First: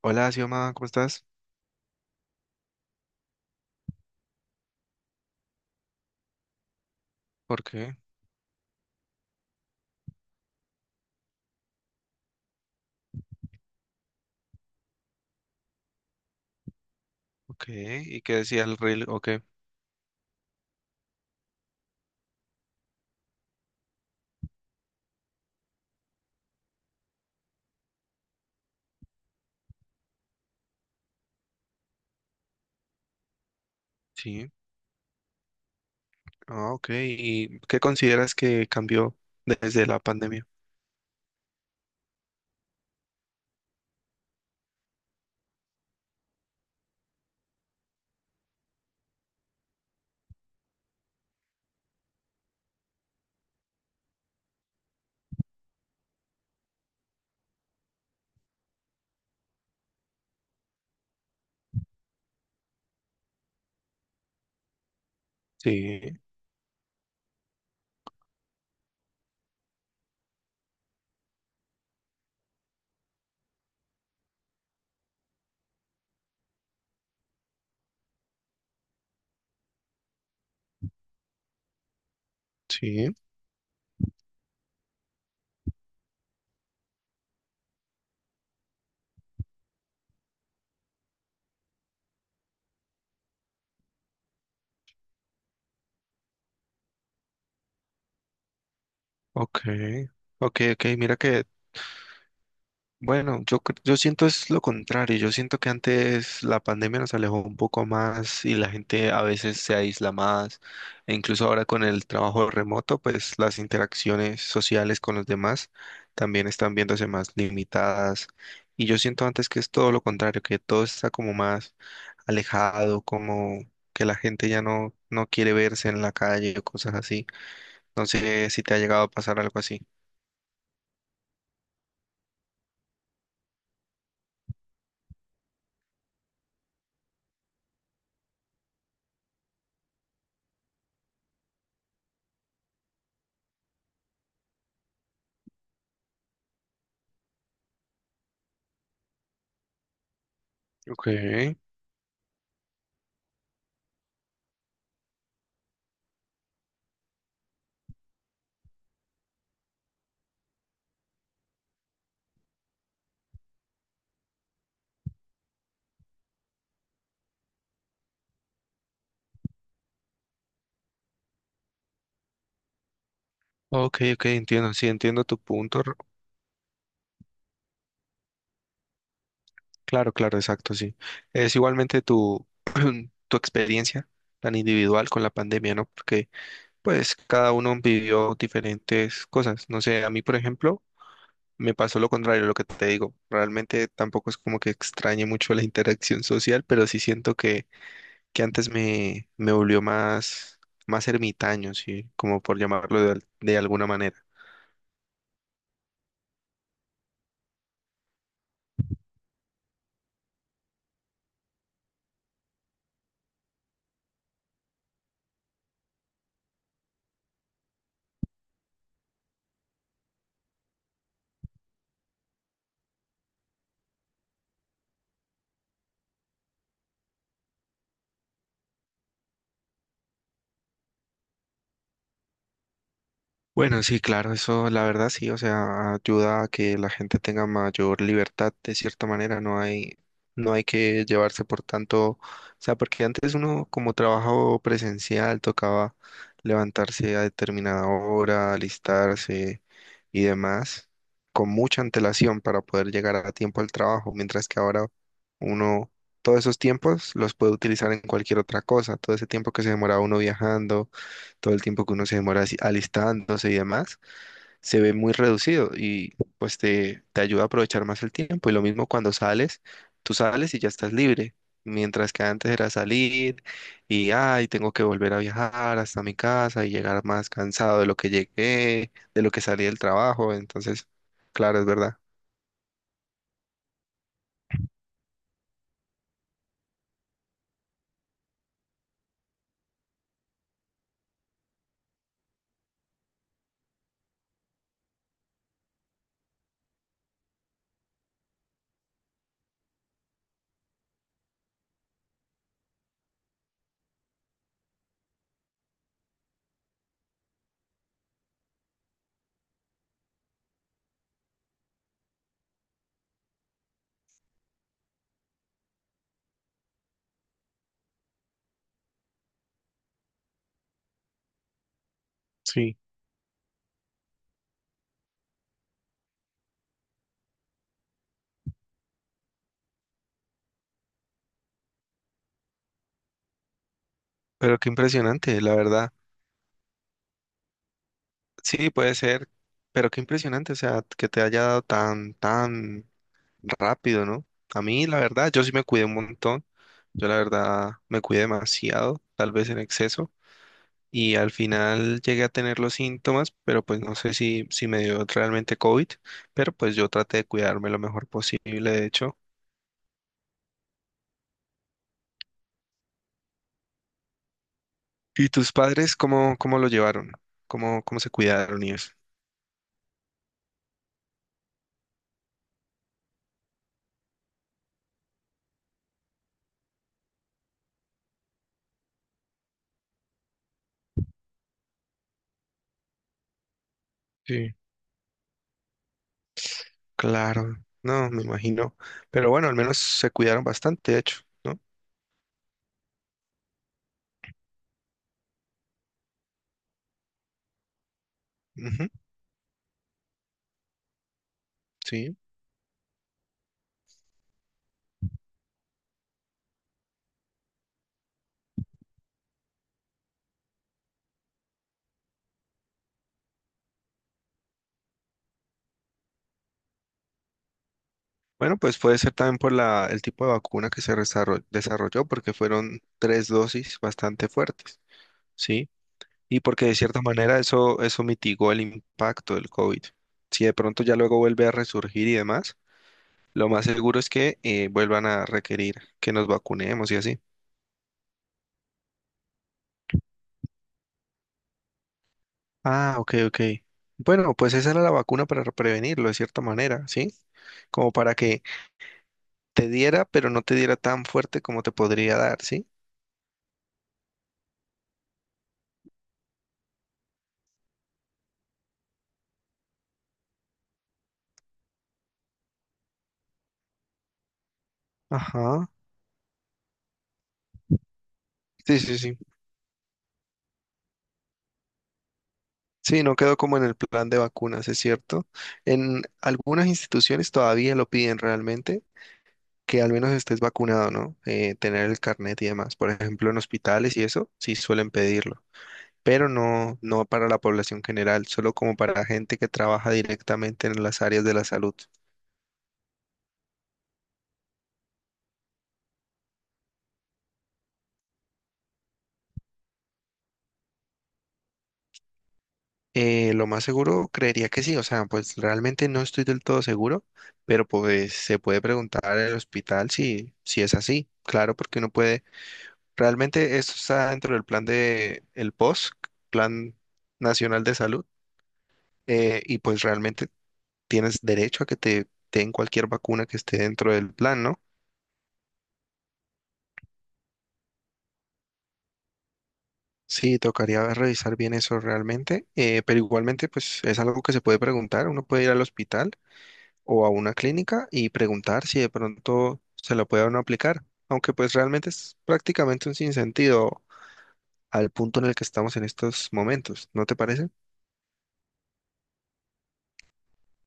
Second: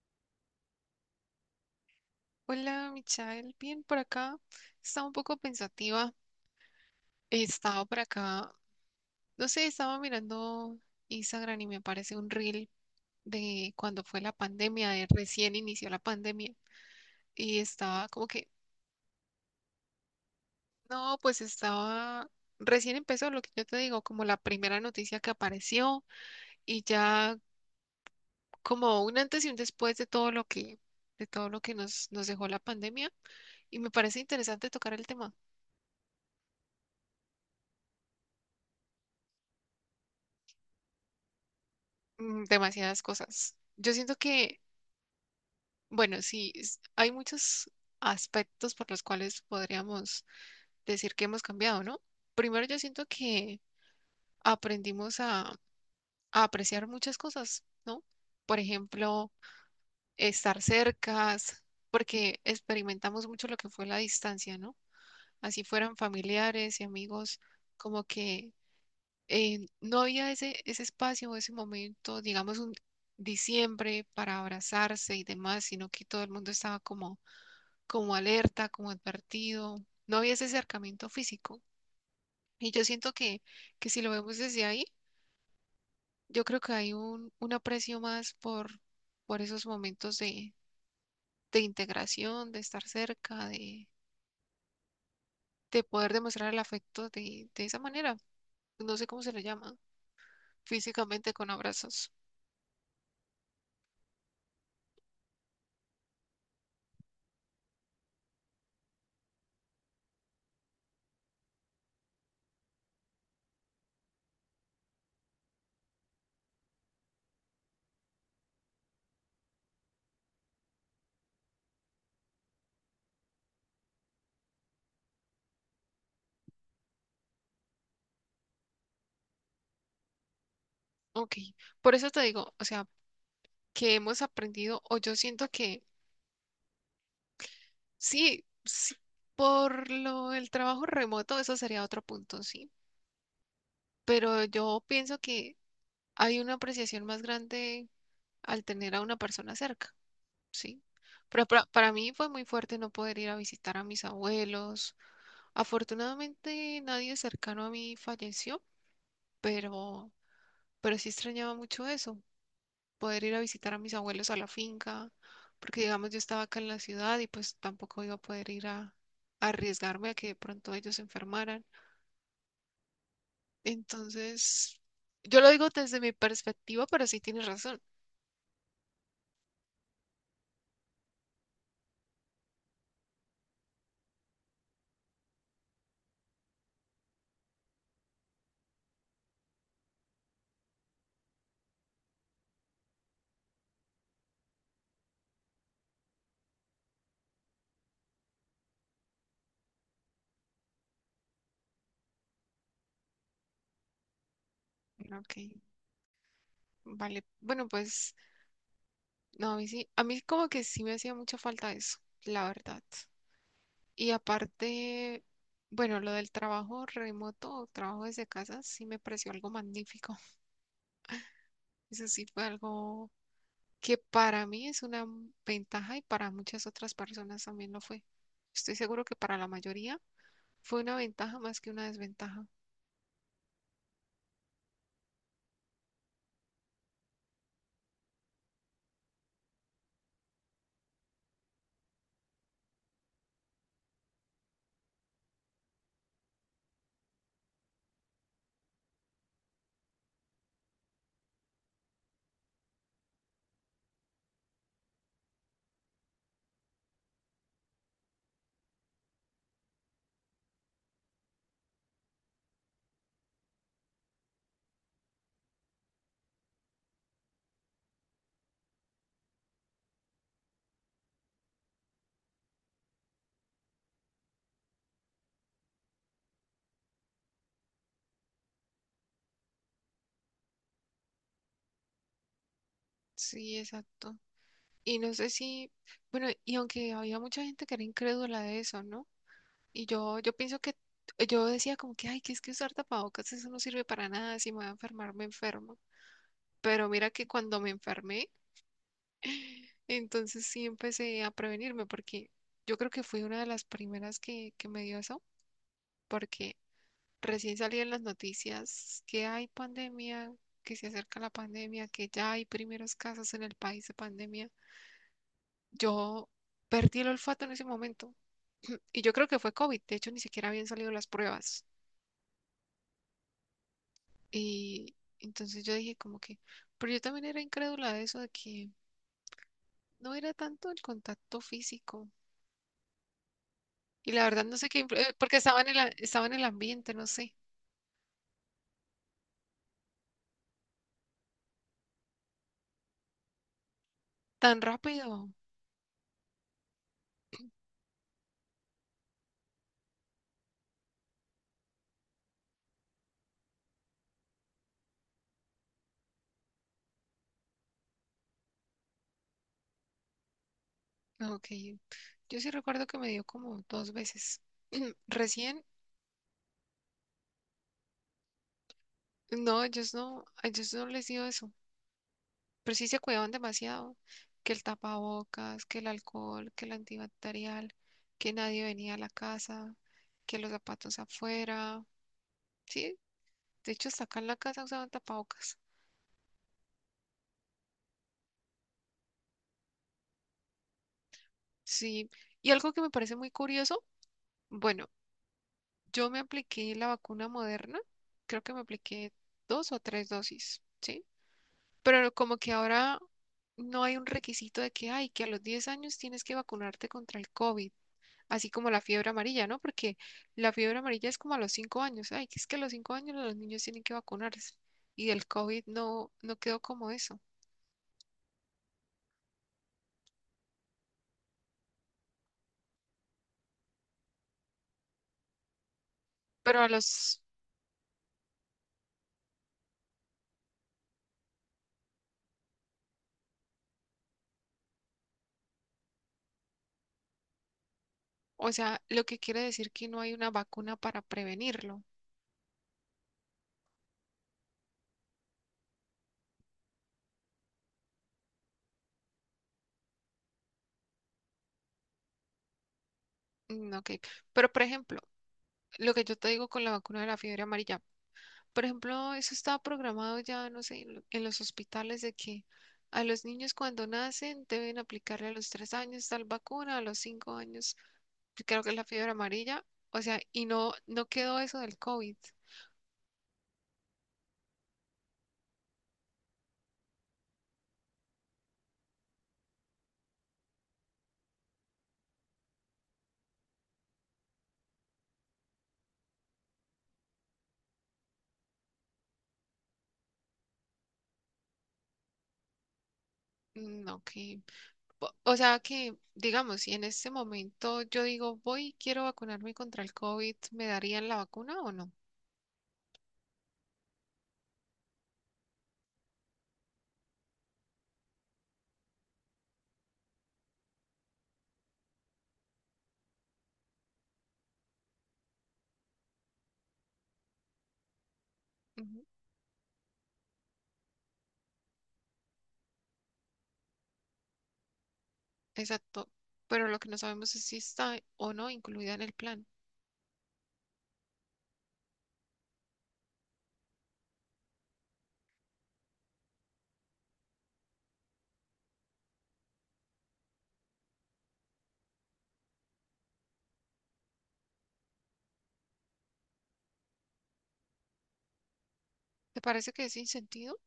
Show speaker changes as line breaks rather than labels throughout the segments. Hola, Xioma, ¿cómo estás?
Hola, Michael. Bien, por acá. Estaba un poco pensativa.
¿Por
Estaba
qué?
por acá. No sé, estaba mirando Instagram y me aparece un reel de cuando fue la pandemia, de recién inició la pandemia. Y
Ok.
estaba
¿Y
como
qué
que,
decía el reel? Ok.
no, pues estaba. Recién empezó lo que yo te digo, como la primera noticia que apareció y ya como un antes y un después de todo lo que, nos dejó la pandemia. Y me parece
Sí.
interesante tocar el tema.
Ah, ok. ¿Y qué consideras que cambió desde la pandemia?
Demasiadas cosas. Yo siento que bueno, sí, hay muchos aspectos por los cuales podríamos decir que hemos cambiado, ¿no? Primero, yo siento que aprendimos a apreciar muchas cosas, ¿no? Por ejemplo, estar cercas, porque experimentamos mucho lo que fue la distancia, ¿no? Así fueran
Sí,
familiares y amigos, como que no había ese espacio, ese momento, digamos, un diciembre para abrazarse y demás, sino que todo el mundo estaba como alerta, como advertido. No había ese acercamiento físico. Y yo siento
sí.
que si lo vemos desde ahí, yo creo que hay un aprecio más por esos momentos de integración, de estar cerca, de poder demostrar el afecto de esa manera. No sé cómo se le
Ok.
llama,
Ok, ok. Mira
físicamente
que
con abrazos.
bueno, yo, yo siento es lo contrario, yo siento que antes la pandemia nos alejó un poco más y la gente a veces se aísla más, e incluso ahora con el trabajo remoto, pues las interacciones sociales con los demás también están viéndose más limitadas y yo siento antes que es todo lo contrario, que todo está como más alejado, como que la gente ya no quiere verse en la calle o cosas así. No sé si te ha llegado a pasar algo así.
Ok, por eso te digo, o sea, que hemos aprendido, o yo siento que sí, sí, por lo el trabajo remoto, eso sería otro punto. Sí, pero yo pienso que hay una apreciación más grande al tener a una persona cerca, ¿sí?
Ok,
Pero para mí fue muy fuerte no poder ir a visitar a mis abuelos. Afortunadamente nadie cercano a mí falleció, pero, pero sí extrañaba mucho eso, poder ir a visitar a mis abuelos a la finca, porque digamos yo estaba acá en la ciudad y pues tampoco iba a poder ir a arriesgarme a que de pronto ellos se enfermaran.
ok, ok, entiendo,
Entonces,
sí, entiendo tu
yo lo digo
punto.
desde mi perspectiva, pero sí tienes razón.
Claro, claro, exacto, sí. Es igualmente tu, tu experiencia tan individual con la pandemia, ¿no? Porque pues cada uno vivió diferentes cosas. No sé, a mí, por ejemplo, me pasó lo contrario, lo que te digo. Realmente tampoco es como que extrañe mucho la interacción social, pero sí siento que antes me volvió más, más ermitaño, sí, como por llamarlo de, de alguna manera.
Ok, vale. Bueno, pues no, a mí sí, a mí como que sí me hacía mucha falta eso, la verdad. Y aparte, bueno, lo del trabajo remoto o trabajo desde casa sí me pareció algo magnífico. Eso sí fue algo que para mí es una ventaja y para muchas otras personas también lo fue. Estoy seguro que para la mayoría fue una ventaja más que una desventaja.
Bueno, sí, claro, eso la verdad sí, o sea, ayuda a que la gente tenga mayor libertad de cierta manera, no hay que llevarse por tanto, o sea, porque antes uno como trabajo presencial tocaba levantarse a determinada hora, alistarse y demás, con mucha antelación para poder llegar a tiempo al trabajo, mientras que ahora uno todos esos tiempos los puede utilizar en cualquier otra cosa, todo ese tiempo que se demoraba uno viajando todo el tiempo que uno se demora así alistándose y demás, se ve muy reducido y pues te ayuda a aprovechar más el tiempo. Y lo mismo cuando sales, tú sales y ya estás libre, mientras que antes era salir y, ay, tengo que volver a viajar hasta mi casa y llegar más cansado de lo que llegué, de lo que salí del trabajo. Entonces, claro, es verdad.
Sí, exacto. Y no sé si, bueno, y aunque había mucha gente que era incrédula de eso, ¿no? Y yo pienso que yo decía como que, ay, que es que usar tapabocas, eso no sirve para nada, si me voy a enfermar, me enfermo. Pero mira que cuando me enfermé, entonces sí empecé a prevenirme, porque yo creo que fui una de las primeras que me dio eso, porque recién salí en las noticias que hay pandemia, que se acerca la pandemia, que ya hay primeros casos en el país de pandemia. Yo perdí el olfato en ese momento, y yo creo que fue COVID, de hecho ni siquiera habían salido las pruebas.
Sí.
Y entonces yo dije como que, pero yo también era incrédula de eso, de que no era tanto el contacto físico. Y la verdad no
Pero
sé
qué
qué, porque
impresionante, la verdad.
estaba en el ambiente, no sé,
Sí, puede ser, pero qué impresionante, o sea, que te haya dado tan, tan rápido, ¿no?
tan
A mí, la
rápido.
verdad, yo sí me cuidé un montón. Yo, la verdad, me cuidé demasiado, tal vez en exceso. Y al final llegué a tener los síntomas, pero pues no sé si, si me dio realmente COVID, pero pues yo traté de cuidarme lo mejor posible, de hecho.
Ok, yo sí recuerdo que me dio como dos veces.
¿Y tus
Recién,
padres cómo, cómo lo llevaron? ¿Cómo, cómo se cuidaron y eso?
no, ellos no, a ellos no les dio eso, pero sí se cuidaban demasiado, que el tapabocas, que el alcohol, que el antibacterial, que nadie venía a la casa, que los zapatos afuera. Sí, de hecho, hasta acá en la
Sí.
casa usaban tapabocas.
Claro, no, me imagino. Pero bueno, al menos se cuidaron bastante, de hecho, ¿no?
Sí. Y algo que me parece muy curioso, bueno, yo me apliqué la vacuna Moderna, creo que me
Ujú,
apliqué dos o tres dosis, ¿sí? Pero
sí.
como que ahora no hay un requisito de que, ay, que a los 10 años tienes que vacunarte contra el COVID, así como la fiebre amarilla, ¿no? Porque la fiebre amarilla es como a los 5 años, ay, que es que a los 5 años los niños tienen que vacunarse. Y del COVID no, no quedó como eso.
Bueno, pues puede ser también por la, el tipo de vacuna que se desarrolló, porque fueron tres dosis bastante fuertes, ¿sí? Y
Pero
porque
a
de cierta
los
manera eso, eso mitigó el impacto del COVID. Si de pronto ya luego vuelve a resurgir y demás, lo más seguro es que vuelvan a requerir que nos vacunemos y así.
O sea, lo que quiere decir que no hay una vacuna para prevenirlo.
Ah, ok, ok. Bueno, pues esa era la vacuna para prevenirlo de cierta manera, ¿sí? Como para que te diera, pero no te diera tan fuerte como te podría dar, ¿sí?
Ok, pero por ejemplo, lo que yo te digo con la vacuna de la fiebre amarilla, por ejemplo, eso está programado ya, no sé, en en los hospitales de que a los niños cuando nacen deben aplicarle a los
Ajá.
3 años tal vacuna, a los 5 años, pues, creo que es
Sí,
la
sí,
fiebre
sí.
amarilla, o sea, y no, no quedó eso del COVID.
Sí, no quedó como en el plan de vacunas, es cierto. En algunas instituciones todavía lo piden realmente, que al menos estés vacunado, ¿no? Tener el carnet y demás. Por ejemplo, en hospitales y eso, sí suelen pedirlo, pero no para la población general, solo como para gente que trabaja directamente en las áreas de la salud.
Ok, o sea que, digamos, si en este momento yo digo, voy, quiero vacunarme contra el COVID, ¿me darían la vacuna o no?
Lo más seguro, creería que sí, o sea, pues realmente no estoy del todo seguro, pero pues se puede preguntar al hospital si, si es así. Claro, porque uno puede realmente esto está dentro del plan de el POS, Plan Nacional de Salud,
Ujú,
y pues realmente tienes derecho a que te den cualquier vacuna que esté dentro del plan, ¿no?
exacto, pero lo que no sabemos es si está o no incluida en el plan.
Sí, tocaría revisar bien eso realmente, pero igualmente pues es algo que se puede preguntar, uno puede ir al hospital o a una clínica y preguntar si de pronto se lo puede a uno aplicar, aunque pues realmente es prácticamente un sinsentido al punto en el que estamos en estos momentos, ¿no te parece?
¿Te parece que es sin sentido?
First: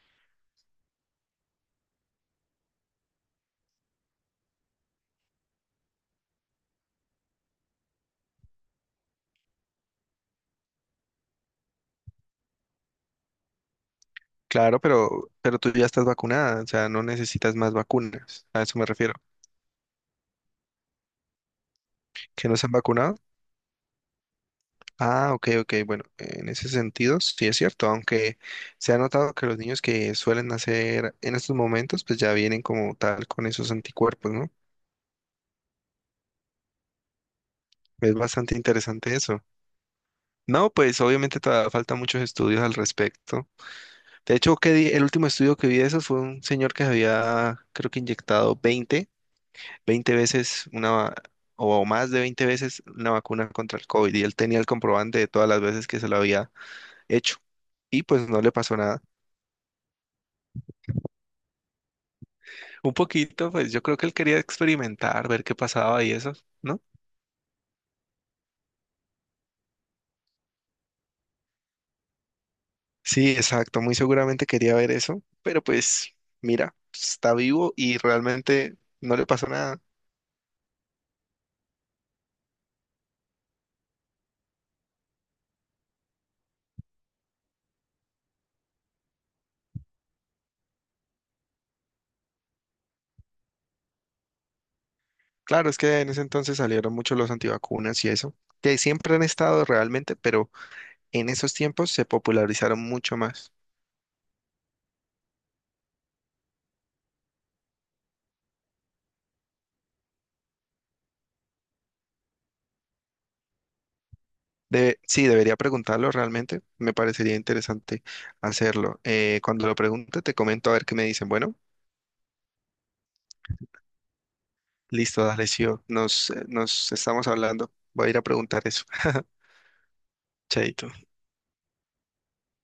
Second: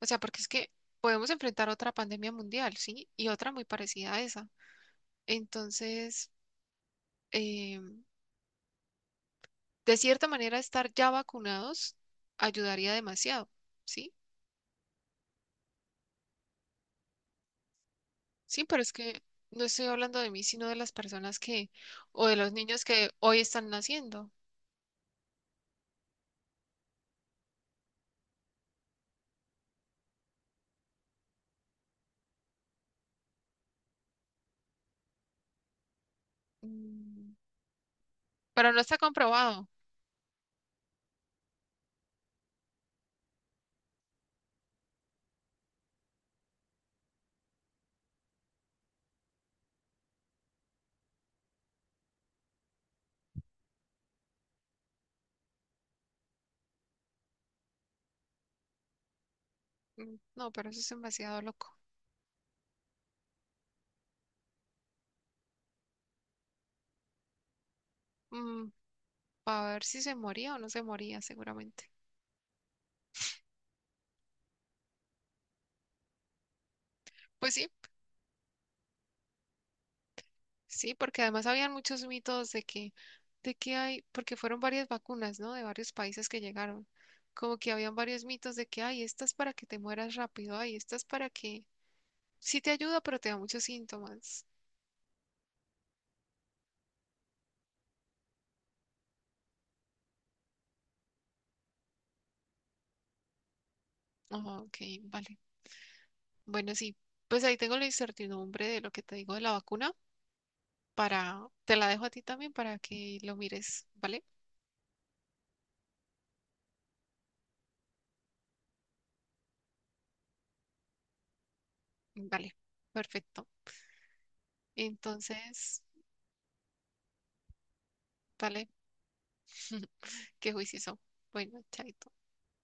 O sea, porque es que podemos enfrentar otra pandemia mundial, ¿sí? Y otra muy parecida a esa. Entonces, eh, de cierta manera, estar ya vacunados ayudaría demasiado, ¿sí?
Claro, pero tú ya estás vacunada, o sea, no necesitas más vacunas,
Sí,
a eso
pero
me
es
refiero.
que no estoy hablando de mí, sino de las personas que, o de
¿Que
los
no se han
niños que
vacunado?
hoy están naciendo.
Ah, ok, ok, bueno, en ese sentido sí es cierto, aunque se ha notado que los niños que suelen nacer en estos momentos, pues ya vienen como tal con esos anticuerpos, ¿no?
Mm,
Es bastante
pero no está
interesante eso.
comprobado.
No, pues obviamente todavía faltan muchos estudios al respecto. De hecho, que el último estudio que vi de eso fue un señor que se había, creo que inyectado 20. 20 veces una, o más de 20 veces una vacuna contra el COVID y él tenía el comprobante de todas las veces que se lo había hecho y pues no le pasó nada.
No, pero eso es demasiado loco.
Un poquito, pues yo creo que él quería experimentar, ver qué pasaba y eso, ¿no?
Mm, para ver si se moría o no se moría seguramente.
Sí, exacto, muy seguramente quería ver eso, pero pues mira, está
Pues sí,
vivo y realmente no le pasó nada.
sí, porque además habían muchos mitos de que hay, porque fueron varias vacunas, ¿no? De varios países que llegaron. Como que habían varios mitos de que, ay, esta es para que te mueras rápido, ay, esta es para que sí te ayuda, pero te da muchos síntomas.
Claro, es que en ese entonces salieron mucho los antivacunas y eso, que siempre han estado realmente, pero en esos tiempos se popularizaron mucho más.
Ah, ok, vale. Bueno, sí, pues ahí tengo la incertidumbre de lo que te digo de la vacuna para, te la dejo a ti también para que lo mires, ¿vale?
Sí, debería preguntarlo realmente. Me parecería interesante hacerlo. Cuando lo pregunte, te comento a ver qué me dicen. Bueno,
Vale, perfecto.
listo, dale, sí,
Entonces,
nos, nos estamos hablando. Voy a ir a preguntar
vale.
eso.
Qué
Chaito.
juicioso. Bueno, chaito.